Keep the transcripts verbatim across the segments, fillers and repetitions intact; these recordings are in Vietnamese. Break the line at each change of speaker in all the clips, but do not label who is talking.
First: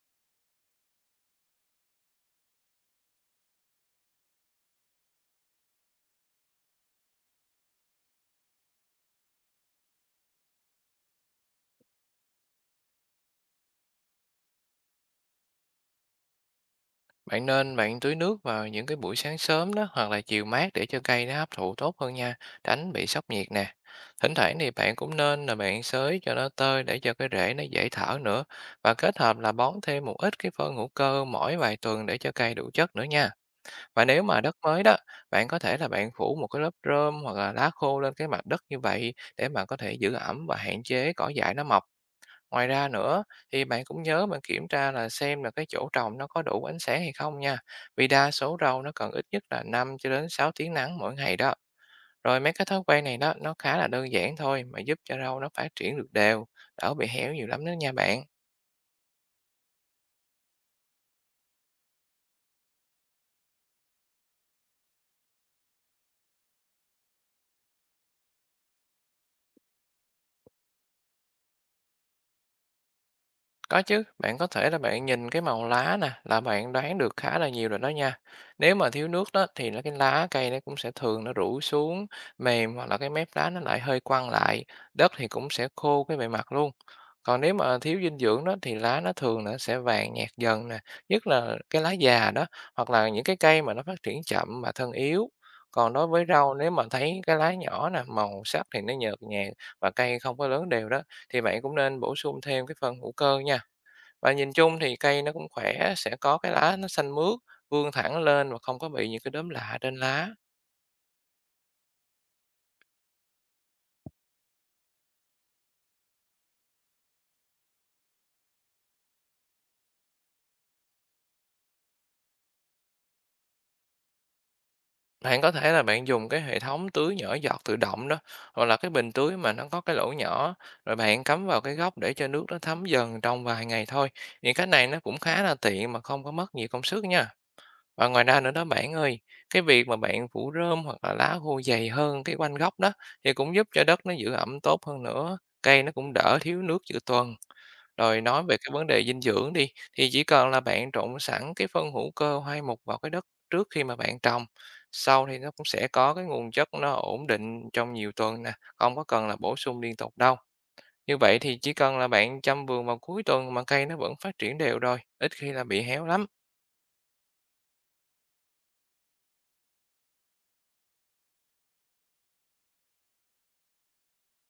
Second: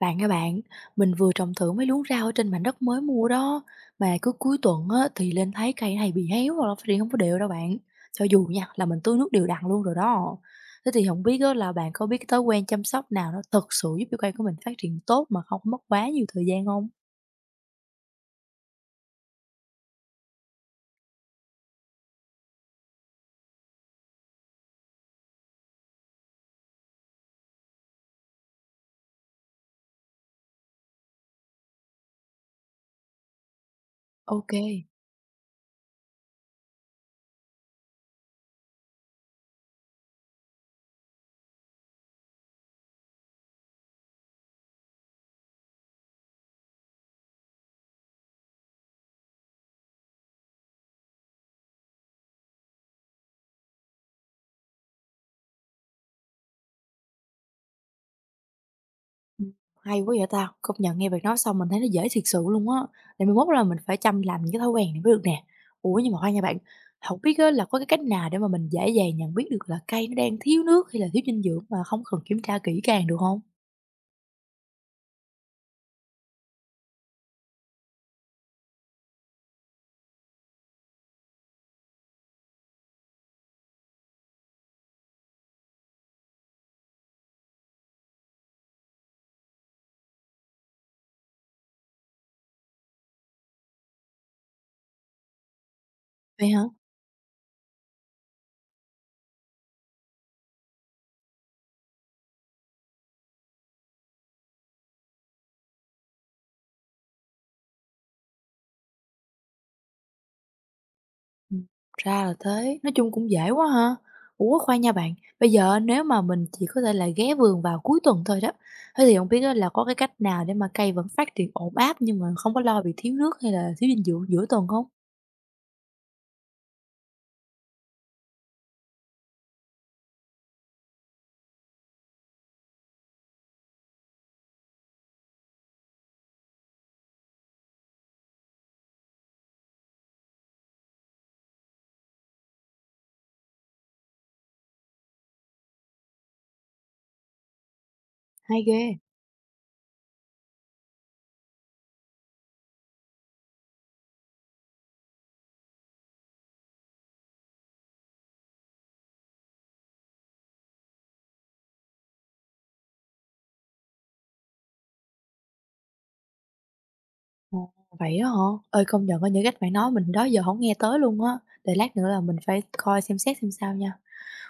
Bạn các bạn, mình vừa trồng thử mấy luống rau ở trên mảnh đất mới mua đó. Mà cứ cuối tuần á, thì lên thấy cây này bị héo hoặc là phát triển không có đều đâu bạn. Cho dù nha là mình tưới nước đều đặn luôn rồi đó. Thế thì không biết á, là bạn có biết cái thói quen chăm sóc nào nó thật sự giúp cho cây của mình phát triển tốt mà không mất quá nhiều thời gian không?
Bạn nên bạn tưới nước vào những cái buổi sáng sớm đó, hoặc là chiều mát để cho cây nó hấp thụ tốt hơn nha, tránh bị sốc nhiệt nè. Thỉnh thoảng thì bạn cũng nên là bạn xới cho nó tơi để cho cái rễ nó dễ thở nữa, và kết hợp là bón thêm một ít cái phân hữu cơ mỗi vài tuần để cho cây đủ chất nữa nha. Và nếu mà
Ok.
đất mới đó, bạn có thể là bạn phủ một cái lớp rơm hoặc là lá khô lên cái mặt đất như vậy để mà có thể giữ ẩm và hạn chế cỏ dại nó mọc. Ngoài ra nữa thì bạn cũng nhớ bạn kiểm tra là xem là cái chỗ trồng nó có đủ ánh sáng hay không nha. Vì đa số rau nó cần ít nhất là năm cho đến sáu tiếng nắng mỗi ngày đó. Rồi mấy cái thói quen này đó nó khá là đơn giản thôi, mà giúp cho rau nó phát triển được đều, đỡ bị héo nhiều lắm đó nha bạn.
Ừm, Hay quá vậy ta! Công nhận nghe bạn nói xong mình thấy nó dễ thiệt sự luôn á, để mai mốt là mình phải chăm làm những cái thói quen này mới được nè. Ủa, nhưng mà khoan nha bạn, không biết á là có cái cách nào để mà mình dễ dàng nhận biết được là cây nó đang thiếu nước hay là thiếu dinh dưỡng mà không cần kiểm tra kỹ càng được không?
Có chứ, bạn có thể là bạn nhìn cái màu lá nè là bạn đoán được khá là nhiều rồi đó nha. Nếu mà thiếu nước đó thì nó cái lá cây nó cũng sẽ thường nó rũ xuống mềm, hoặc là cái mép lá nó lại hơi quăng lại, đất thì cũng sẽ khô cái bề mặt luôn. Còn nếu mà thiếu dinh dưỡng đó thì lá nó thường nó sẽ vàng nhạt dần nè, nhất là cái lá già đó, hoặc là những cái cây mà nó phát triển chậm mà thân yếu. Còn đối với
Vậy
rau,
hả?
nếu mà thấy cái lá nhỏ nè, màu sắc thì nó nhợt nhạt và cây không có lớn đều đó, thì bạn cũng nên bổ sung thêm cái phân hữu cơ nha. Và nhìn chung thì cây nó cũng khỏe, sẽ có cái lá nó xanh mướt, vươn thẳng lên và không có bị những cái đốm lạ trên lá.
Ừm, ra là thế, nói chung cũng dễ quá ha. Ủa, khoan nha bạn, bây giờ nếu mà mình chỉ có thể là ghé vườn vào cuối tuần thôi đó, thế thì không biết á là có cái cách nào để mà cây vẫn phát triển ổn áp nhưng mà không có lo bị thiếu nước hay là thiếu dinh dưỡng giữa tuần không?
Bạn có thể là bạn dùng cái hệ thống tưới nhỏ giọt tự động đó, hoặc là cái bình tưới mà nó có cái lỗ nhỏ, rồi bạn cắm vào cái góc để cho nước nó thấm dần trong vài ngày thôi. Những cái này nó cũng khá là tiện mà không có mất nhiều công sức nha. Và ngoài ra nữa đó bạn ơi, cái việc mà bạn phủ rơm hoặc là lá khô dày hơn cái quanh gốc đó, thì cũng giúp cho đất nó giữ ẩm tốt hơn nữa, cây nó cũng đỡ thiếu nước giữa tuần. Rồi nói về
Hay
cái
ghê!
vấn đề dinh dưỡng đi, thì chỉ cần là bạn trộn sẵn cái phân hữu cơ hoai mục vào cái đất trước khi mà bạn trồng, sau thì nó cũng sẽ có cái nguồn chất nó ổn định trong nhiều tuần nè, không có cần là bổ sung liên tục đâu. Như vậy thì chỉ cần là bạn chăm vườn vào cuối tuần mà cây nó vẫn phát triển đều rồi, ít khi là bị héo lắm.
Ồ, vậy á hả? Ơi công nhận có những cách bạn nói mình đó giờ không nghe tới luôn á, để lát nữa là mình phải coi xem xét xem sao nha.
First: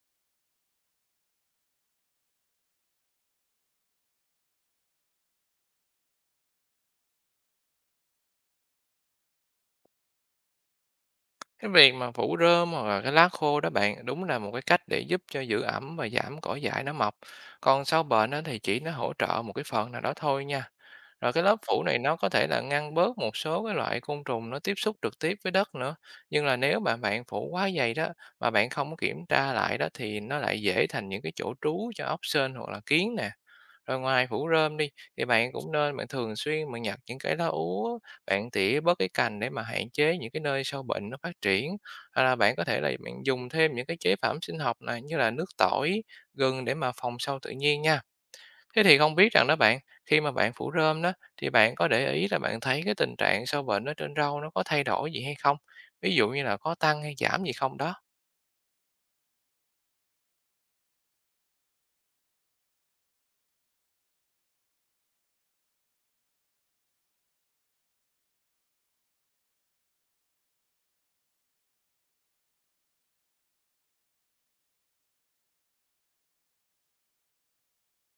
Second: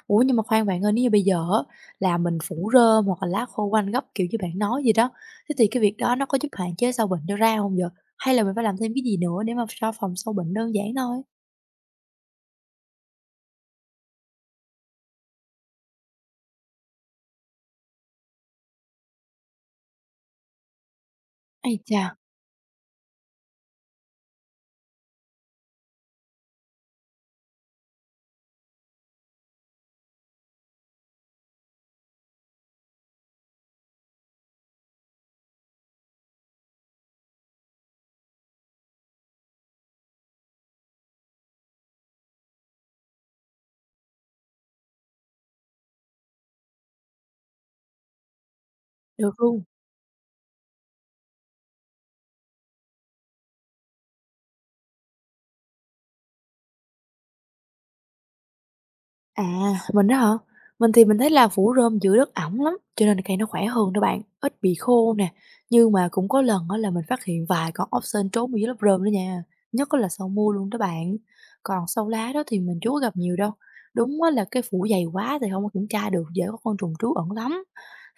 Ủa, nhưng mà khoan bạn ơi, nếu như bây giờ á là mình phủ rơm hoặc là lá khô quanh gốc, kiểu như bạn nói gì đó, thế thì cái việc đó nó có giúp hạn chế sâu bệnh cho ra không vậy? Hay là mình phải làm thêm cái gì nữa để mà cho phòng sâu bệnh đơn giản thôi?
Cái việc mà phủ rơm hoặc là cái lá khô đó bạn, đúng là một cái cách để giúp cho giữ ẩm và giảm cỏ dại nó mọc. Còn sâu bệnh á thì chỉ nó hỗ trợ một cái phần nào đó thôi nha. Rồi cái lớp
Ây
phủ này
chà,
nó có thể là ngăn bớt một số cái loại côn trùng nó tiếp xúc trực tiếp với đất nữa. Nhưng là nếu mà bạn phủ quá dày đó mà bạn không có kiểm tra lại đó, thì nó lại dễ thành những cái chỗ trú cho ốc sên hoặc là kiến nè. Rồi ngoài phủ rơm đi, thì bạn cũng nên bạn thường xuyên bạn nhặt những cái lá úa, bạn tỉa bớt cái cành để mà hạn chế những cái nơi sâu bệnh nó phát triển. Hoặc là bạn có thể là bạn dùng thêm những cái chế phẩm sinh học này, như là nước tỏi, gừng để mà phòng sâu tự nhiên nha. Thế thì không biết
được
rằng đó
luôn.
bạn, khi mà bạn phủ rơm đó thì bạn có để ý là bạn thấy cái tình trạng sâu bệnh ở trên rau nó có thay đổi gì hay không? Ví dụ như là có tăng hay giảm gì không đó.
À, mình đó hả? Mình thì mình thấy là phủ rơm giữ đất ẩm lắm, cho nên cây nó khỏe hơn đó bạn, ít bị khô nè. Nhưng mà cũng có lần đó là mình phát hiện vài con ốc sên trốn ở dưới lớp rơm đó nha, nhất là sau mưa luôn đó bạn. Còn sâu lá đó thì mình chưa có gặp nhiều đâu. Đúng á là cái phủ dày quá thì không có kiểm tra được, dễ có con trùng trú ẩn lắm.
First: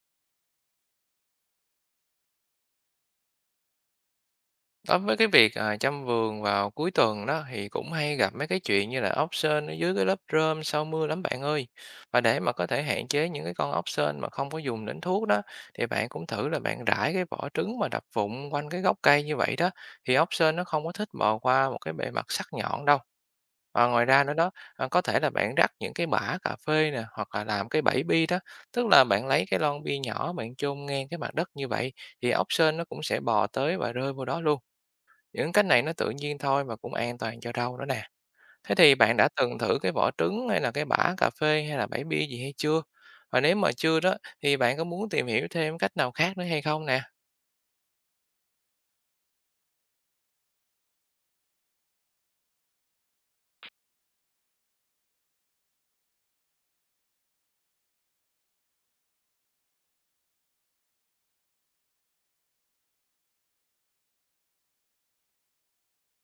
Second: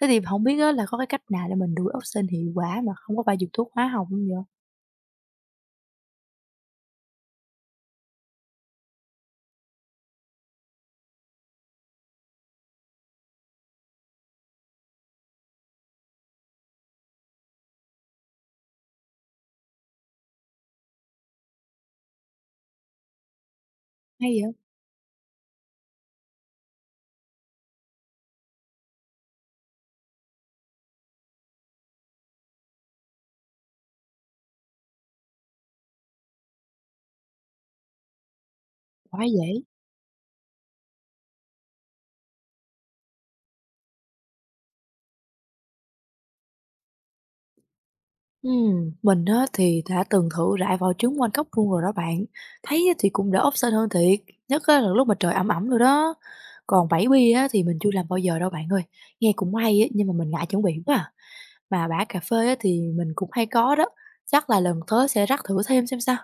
Thế thì không biết á là có cái cách nào để mình đuổi ốc sên hiệu quả mà không có phải dùng thuốc hóa học không vậy?
Đối với cái việc, à, chăm vườn vào cuối tuần đó thì cũng hay gặp mấy cái chuyện như là ốc sên ở dưới cái lớp rơm sau mưa lắm bạn ơi. Và để mà có thể hạn chế những cái con ốc sên mà không có dùng đến thuốc đó, thì bạn cũng thử là bạn rải cái vỏ trứng mà đập vụn quanh cái gốc cây như vậy đó, thì ốc sên nó không có thích bò qua một cái bề mặt sắc nhọn đâu. Và ngoài ra nữa
Hay
đó,
vậy?
à, có thể là bạn rắc những cái bã cà phê nè, hoặc là làm cái bẫy bi đó, tức là bạn lấy cái lon bi nhỏ bạn chôn ngang cái mặt đất như vậy thì ốc sên nó cũng sẽ bò tới và rơi vô đó luôn. Những cách này nó tự nhiên thôi và cũng an toàn cho rau nữa nè. Thế thì bạn
Quá
đã từng
dễ.
thử cái vỏ trứng hay là cái bã cà phê hay là bã bia gì hay chưa? Và nếu mà chưa đó thì bạn có muốn tìm hiểu thêm cách nào khác nữa hay không nè?
Ừm, mình á thì đã từng thử rải vỏ trứng quanh góc vuông rồi đó bạn. Thấy á thì cũng đỡ ốc sên hơn thiệt, nhất á là lúc mà trời ẩm ẩm rồi đó. Còn bảy bi á thì mình chưa làm bao giờ đâu bạn ơi. Nghe cũng hay á nhưng mà mình ngại chuẩn bị quá à. Mà bã cà phê á thì mình cũng hay có đó. Chắc là lần tới sẽ rắc thử thêm xem sao.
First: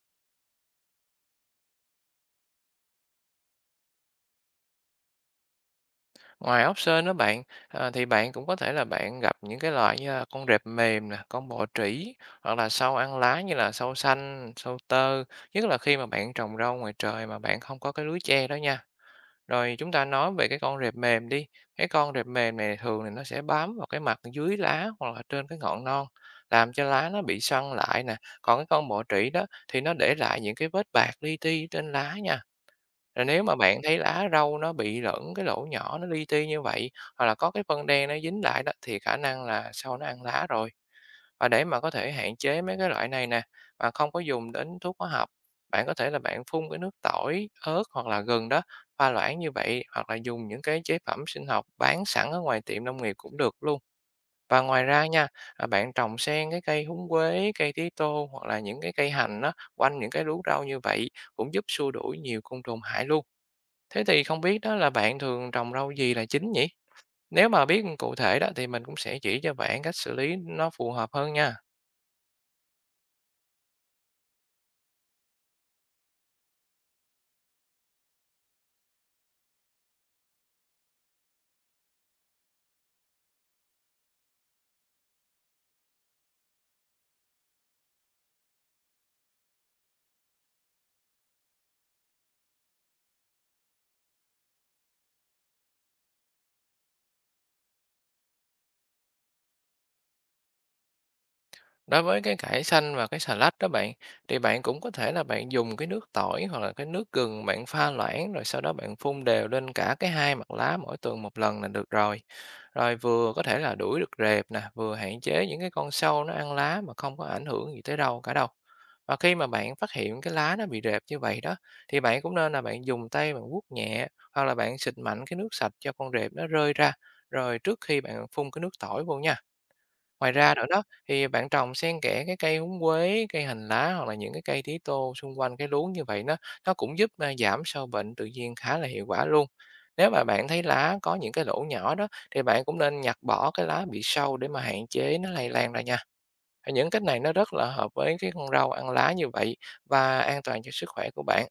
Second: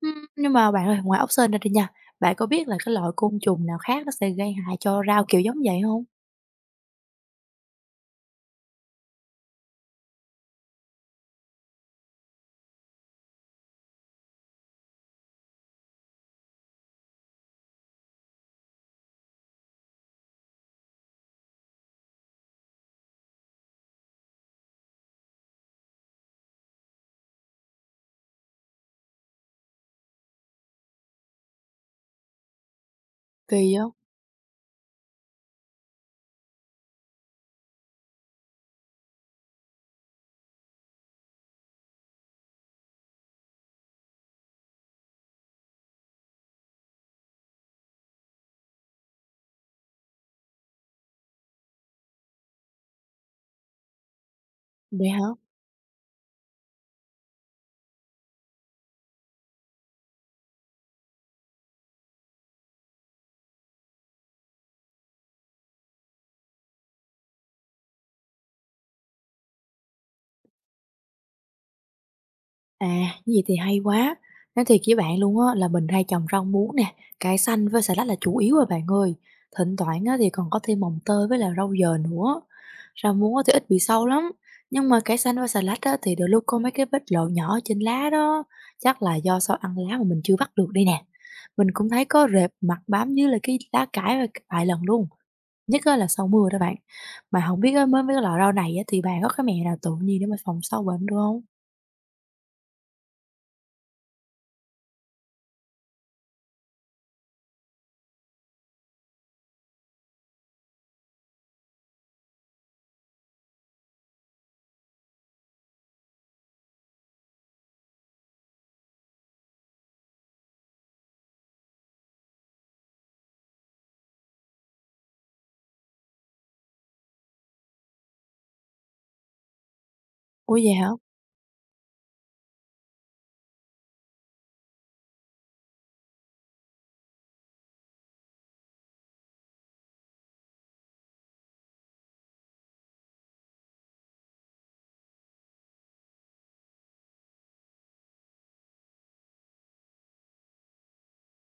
Ừm, nhưng mà bạn ơi, ngoài ốc sên ra đi nha, bạn có biết là cái loại côn trùng nào khác nó sẽ gây hại cho rau kiểu giống vậy không?
Ngoài ốc sên đó bạn à, thì bạn cũng có thể là bạn gặp những cái loại như là con rệp mềm nè, con bọ trĩ, hoặc là sâu ăn lá như là sâu xanh, sâu tơ, nhất là khi mà bạn trồng rau ngoài trời mà bạn không có cái lưới che đó nha. Rồi chúng ta nói về cái con rệp mềm đi. Cái con rệp mềm này thường thì nó sẽ bám vào cái mặt dưới lá hoặc là trên cái ngọn non, làm cho lá nó bị săn lại nè. Còn cái con bọ trĩ đó thì nó để lại những cái vết bạc li ti trên lá nha. Rồi nếu mà
Kỳ
bạn
không?
thấy lá rau nó bị lẫn cái lỗ nhỏ nó li ti như vậy, hoặc là có cái phân đen nó dính lại đó, thì khả năng là sau nó ăn lá rồi. Và để mà có thể hạn chế mấy cái loại này nè, mà không có dùng đến thuốc hóa học, bạn có thể là bạn phun cái nước tỏi, ớt hoặc là gừng đó, pha loãng như vậy, hoặc là dùng những cái chế phẩm sinh học bán sẵn ở ngoài tiệm nông nghiệp cũng được luôn. Và ngoài ra
Vậy hả?
nha, à, bạn trồng xen cái cây húng quế, cây tía tô hoặc là những cái cây hành đó quanh những cái luống rau như vậy cũng giúp xua đuổi nhiều côn trùng hại luôn. Thế thì không biết đó là bạn thường trồng rau gì là chính nhỉ? Nếu mà biết cụ thể đó thì mình cũng sẽ chỉ cho bạn cách xử lý nó phù hợp hơn nha.
À, như vậy thì hay quá. Nói thiệt với bạn luôn á là mình hay trồng rau muống nè, cải xanh với xà lách là chủ yếu rồi bạn ơi. Thỉnh thoảng á thì còn có thêm mồng tơi với là rau dền nữa. Rau muống á thì ít bị sâu lắm, nhưng mà cải xanh với xà lách á thì đôi lúc có mấy cái vết lộ nhỏ trên lá đó, chắc là do sau ăn lá mà mình chưa bắt được đây nè. Mình cũng thấy có rệp mặt bám dưới là cái lá cải và vài lần luôn, nhất á là sau mưa đó bạn. Mà không biết á, mới với cái loại rau này á thì bạn có cái mẹo nào tự nhiên để mà phòng sâu bệnh được không?
Đối với cái cải xanh và cái xà lách đó bạn, thì bạn cũng có thể là bạn dùng cái nước tỏi hoặc là cái nước gừng bạn pha loãng, rồi sau đó bạn phun đều lên cả cái hai mặt lá mỗi tuần một lần là được rồi. Rồi vừa có thể là đuổi được rệp nè, vừa hạn chế những cái con sâu nó ăn lá mà không có ảnh hưởng gì tới đâu cả đâu. Và khi mà bạn phát hiện cái lá nó bị rệp như vậy đó, thì bạn cũng nên là bạn dùng tay bạn vuốt nhẹ, hoặc là bạn xịt mạnh cái nước sạch cho con rệp nó rơi ra, rồi trước khi bạn phun cái nước tỏi vô nha. Ngoài ra
Ủa
nữa
vậy
đó,
hả?
thì bạn trồng xen kẽ cái cây húng quế, cây hành lá hoặc là những cái cây tía tô xung quanh cái luống như vậy, nó nó cũng giúp, a, giảm sâu bệnh tự nhiên khá là hiệu quả luôn. Nếu mà bạn thấy lá có những cái lỗ nhỏ đó, thì bạn cũng nên nhặt bỏ cái lá bị sâu để mà hạn chế nó lây lan ra nha. Những cách này nó rất là hợp với cái con rau ăn lá như vậy và an toàn cho sức khỏe của bạn.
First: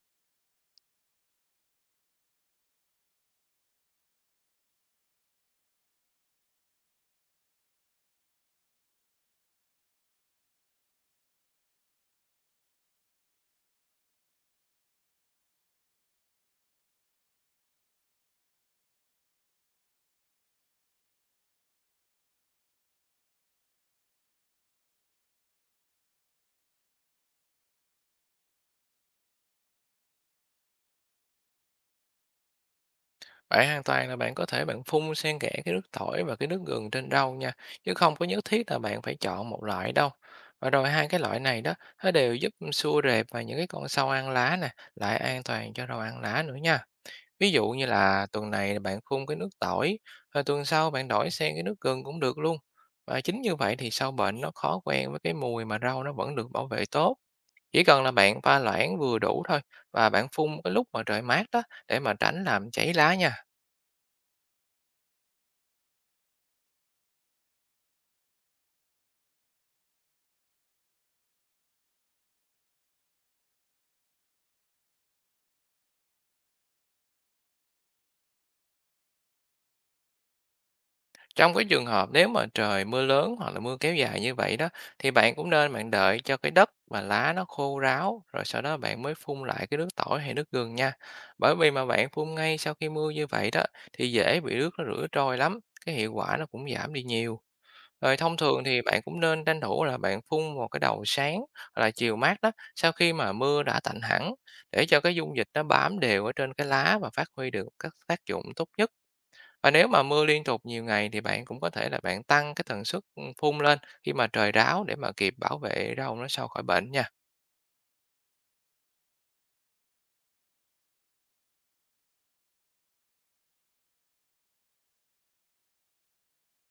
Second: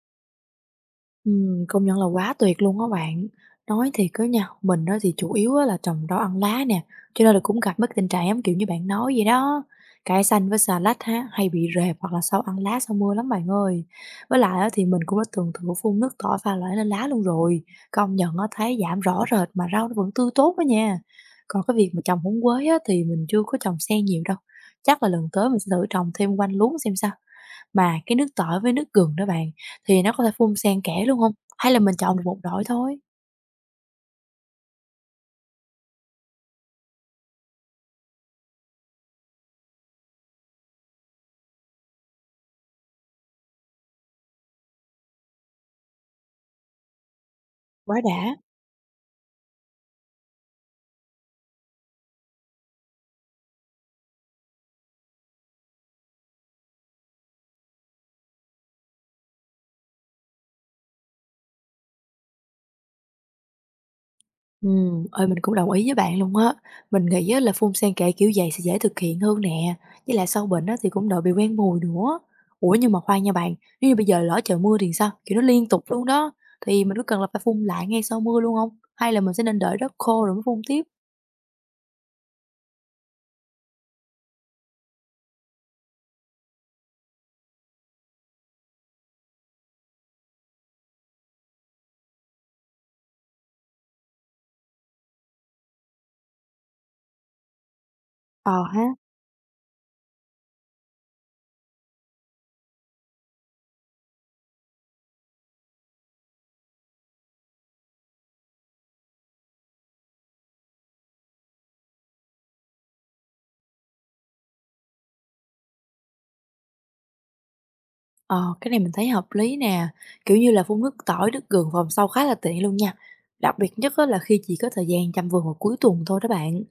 Ừm, công nhận là quá tuyệt luôn á bạn. Nói thì cứ nha, mình đó thì chủ yếu á là trồng rau ăn lá nè, cho nên là cũng gặp mấy cái tình trạng giống kiểu như bạn nói vậy đó. Cải xanh với xà lách ha, hay bị rệp hoặc là sau ăn lá sau mưa lắm bạn ơi. Với lại á thì mình cũng đã từng thử phun nước tỏi pha loãng lên lá luôn rồi. Công nhận á thấy giảm rõ rệt mà rau nó vẫn tươi tốt đó nha. Còn cái việc mà trồng húng quế á thì mình chưa có trồng xen nhiều đâu. Chắc là lần tới mình sẽ thử trồng thêm quanh luống xem sao. Mà cái nước tỏi với nước gừng đó bạn, thì nó có thể phun xen kẽ luôn hông? Hay là mình chọn được một loại thôi?
Bạn hoàn toàn là bạn có thể bạn phun xen kẽ cái nước tỏi và cái nước gừng trên rau nha, chứ không có nhất thiết là bạn phải chọn một loại đâu. Và rồi hai cái loại này đó, nó đều giúp xua rệp và những cái con sâu ăn lá nè, lại an toàn cho rau ăn lá nữa nha. Ví dụ như
Quá
là
đã!
tuần này bạn phun cái nước tỏi, rồi tuần sau bạn đổi sang cái nước gừng cũng được luôn. Và chính như vậy thì sâu bệnh nó khó quen với cái mùi mà rau nó vẫn được bảo vệ tốt. Chỉ cần là bạn pha loãng vừa đủ thôi, và bạn phun cái lúc mà trời mát đó để mà tránh làm cháy lá nha.
Ừm, ơi mình cũng đồng ý với bạn luôn á. Mình nghĩ á là phun xen kẽ kiểu vậy sẽ dễ thực hiện hơn nè, với lại sâu bệnh á thì cũng đỡ bị quen mùi nữa. Ủa, nhưng mà khoan nha bạn, nếu như bây giờ lỡ trời mưa thì sao? Kiểu, nó liên tục luôn đó, thì mình có cần là phải phun lại ngay sau mưa luôn hông? Hay là mình sẽ nên đợi đất khô rồi mới phun tiếp?
Trong cái trường hợp nếu mà trời mưa lớn hoặc là mưa kéo dài như vậy đó, thì bạn cũng nên bạn đợi cho cái đất và lá nó khô ráo rồi sau đó bạn mới phun lại cái nước tỏi hay nước gừng nha. Bởi vì mà bạn phun ngay sau khi mưa như vậy đó thì dễ bị nước nó rửa trôi lắm, cái hiệu quả nó cũng giảm đi nhiều. Rồi thông
Ờ
thường thì
ha.
bạn cũng nên tranh thủ là bạn phun vào cái đầu sáng, hoặc là chiều mát đó, sau khi mà mưa đã tạnh hẳn để cho cái dung dịch nó bám đều ở trên cái lá và phát huy được các tác dụng tốt nhất. Và nếu mà mưa liên tục nhiều ngày thì bạn cũng có thể là bạn tăng cái tần suất, phun lên khi mà trời ráo để mà kịp bảo vệ rau nó sau khỏi bệnh nha.
Ờ, cái này mình thấy hợp lý nè, kiểu như là, phun nước tỏi, nước gừng phòng sau khá là tiện luôn nha, đặc biệt nhất á là khi chỉ có thời gian chăm vườn vào cuối tuần thôi đó bạn.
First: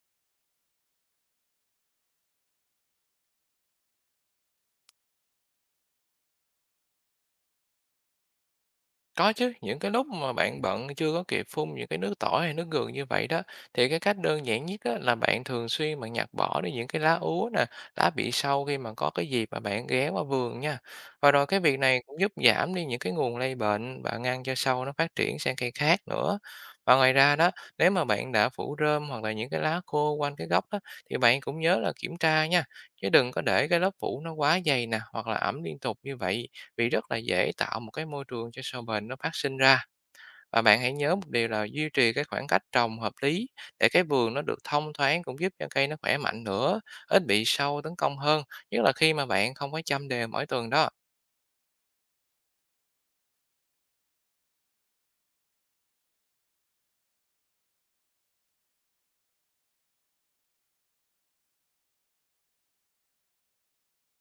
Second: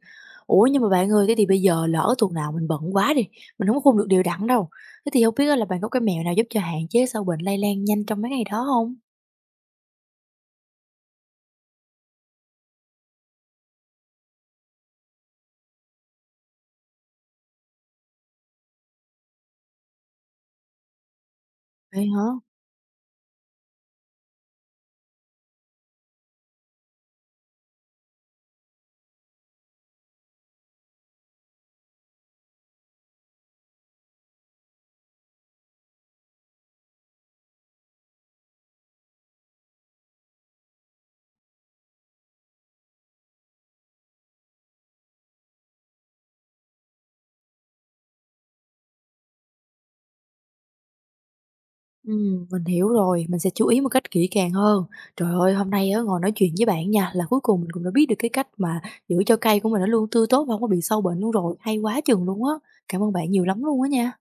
Ủa, nhưng mà bạn ơi, thế thì bây giờ lỡ tuần nào mình bận quá đi, mình không có phun được đều đặn đâu, thế thì không biết á là bạn có cái mẹo nào giúp cho hạn chế sâu bệnh lây lan nhanh trong mấy ngày đó không?
Có chứ, những cái lúc mà bạn bận chưa có kịp phun những cái nước tỏi hay nước gừng như vậy đó, thì cái cách đơn giản nhất á, là bạn thường xuyên bạn nhặt bỏ đi những cái lá úa nè, lá bị sâu khi mà có cái dịp mà bạn ghé qua vườn nha. Và rồi cái việc này
Vậy
cũng
hả?
giúp giảm đi những cái nguồn lây bệnh và ngăn cho sâu nó phát triển sang cây khác nữa. Và ngoài ra đó, nếu mà bạn đã phủ rơm hoặc là những cái lá khô quanh cái gốc đó, thì bạn cũng nhớ là kiểm tra nha, chứ đừng có để cái lớp phủ nó quá dày nè hoặc là ẩm liên tục như vậy, vì rất là dễ tạo một cái môi trường cho sâu bền nó phát sinh ra. Và bạn hãy nhớ một điều là duy trì cái khoảng cách trồng hợp lý để cái vườn nó được thông thoáng cũng giúp cho cây nó khỏe mạnh nữa, ít bị sâu tấn công hơn, nhất là khi mà bạn không có chăm đều mỗi tuần đó.
Ừm, mình hiểu rồi, mình sẽ chú ý một cách kỹ càng hơn. Trời ơi, hôm nay á, ngồi nói chuyện với bạn nha, là cuối cùng mình cũng đã biết được cái cách mà giữ cho cây của mình nó luôn tươi tốt và hông có bị sâu bệnh luôn rồi, hay quá chừng luôn á. Cảm ơn bạn nhiều lắm luôn á nha.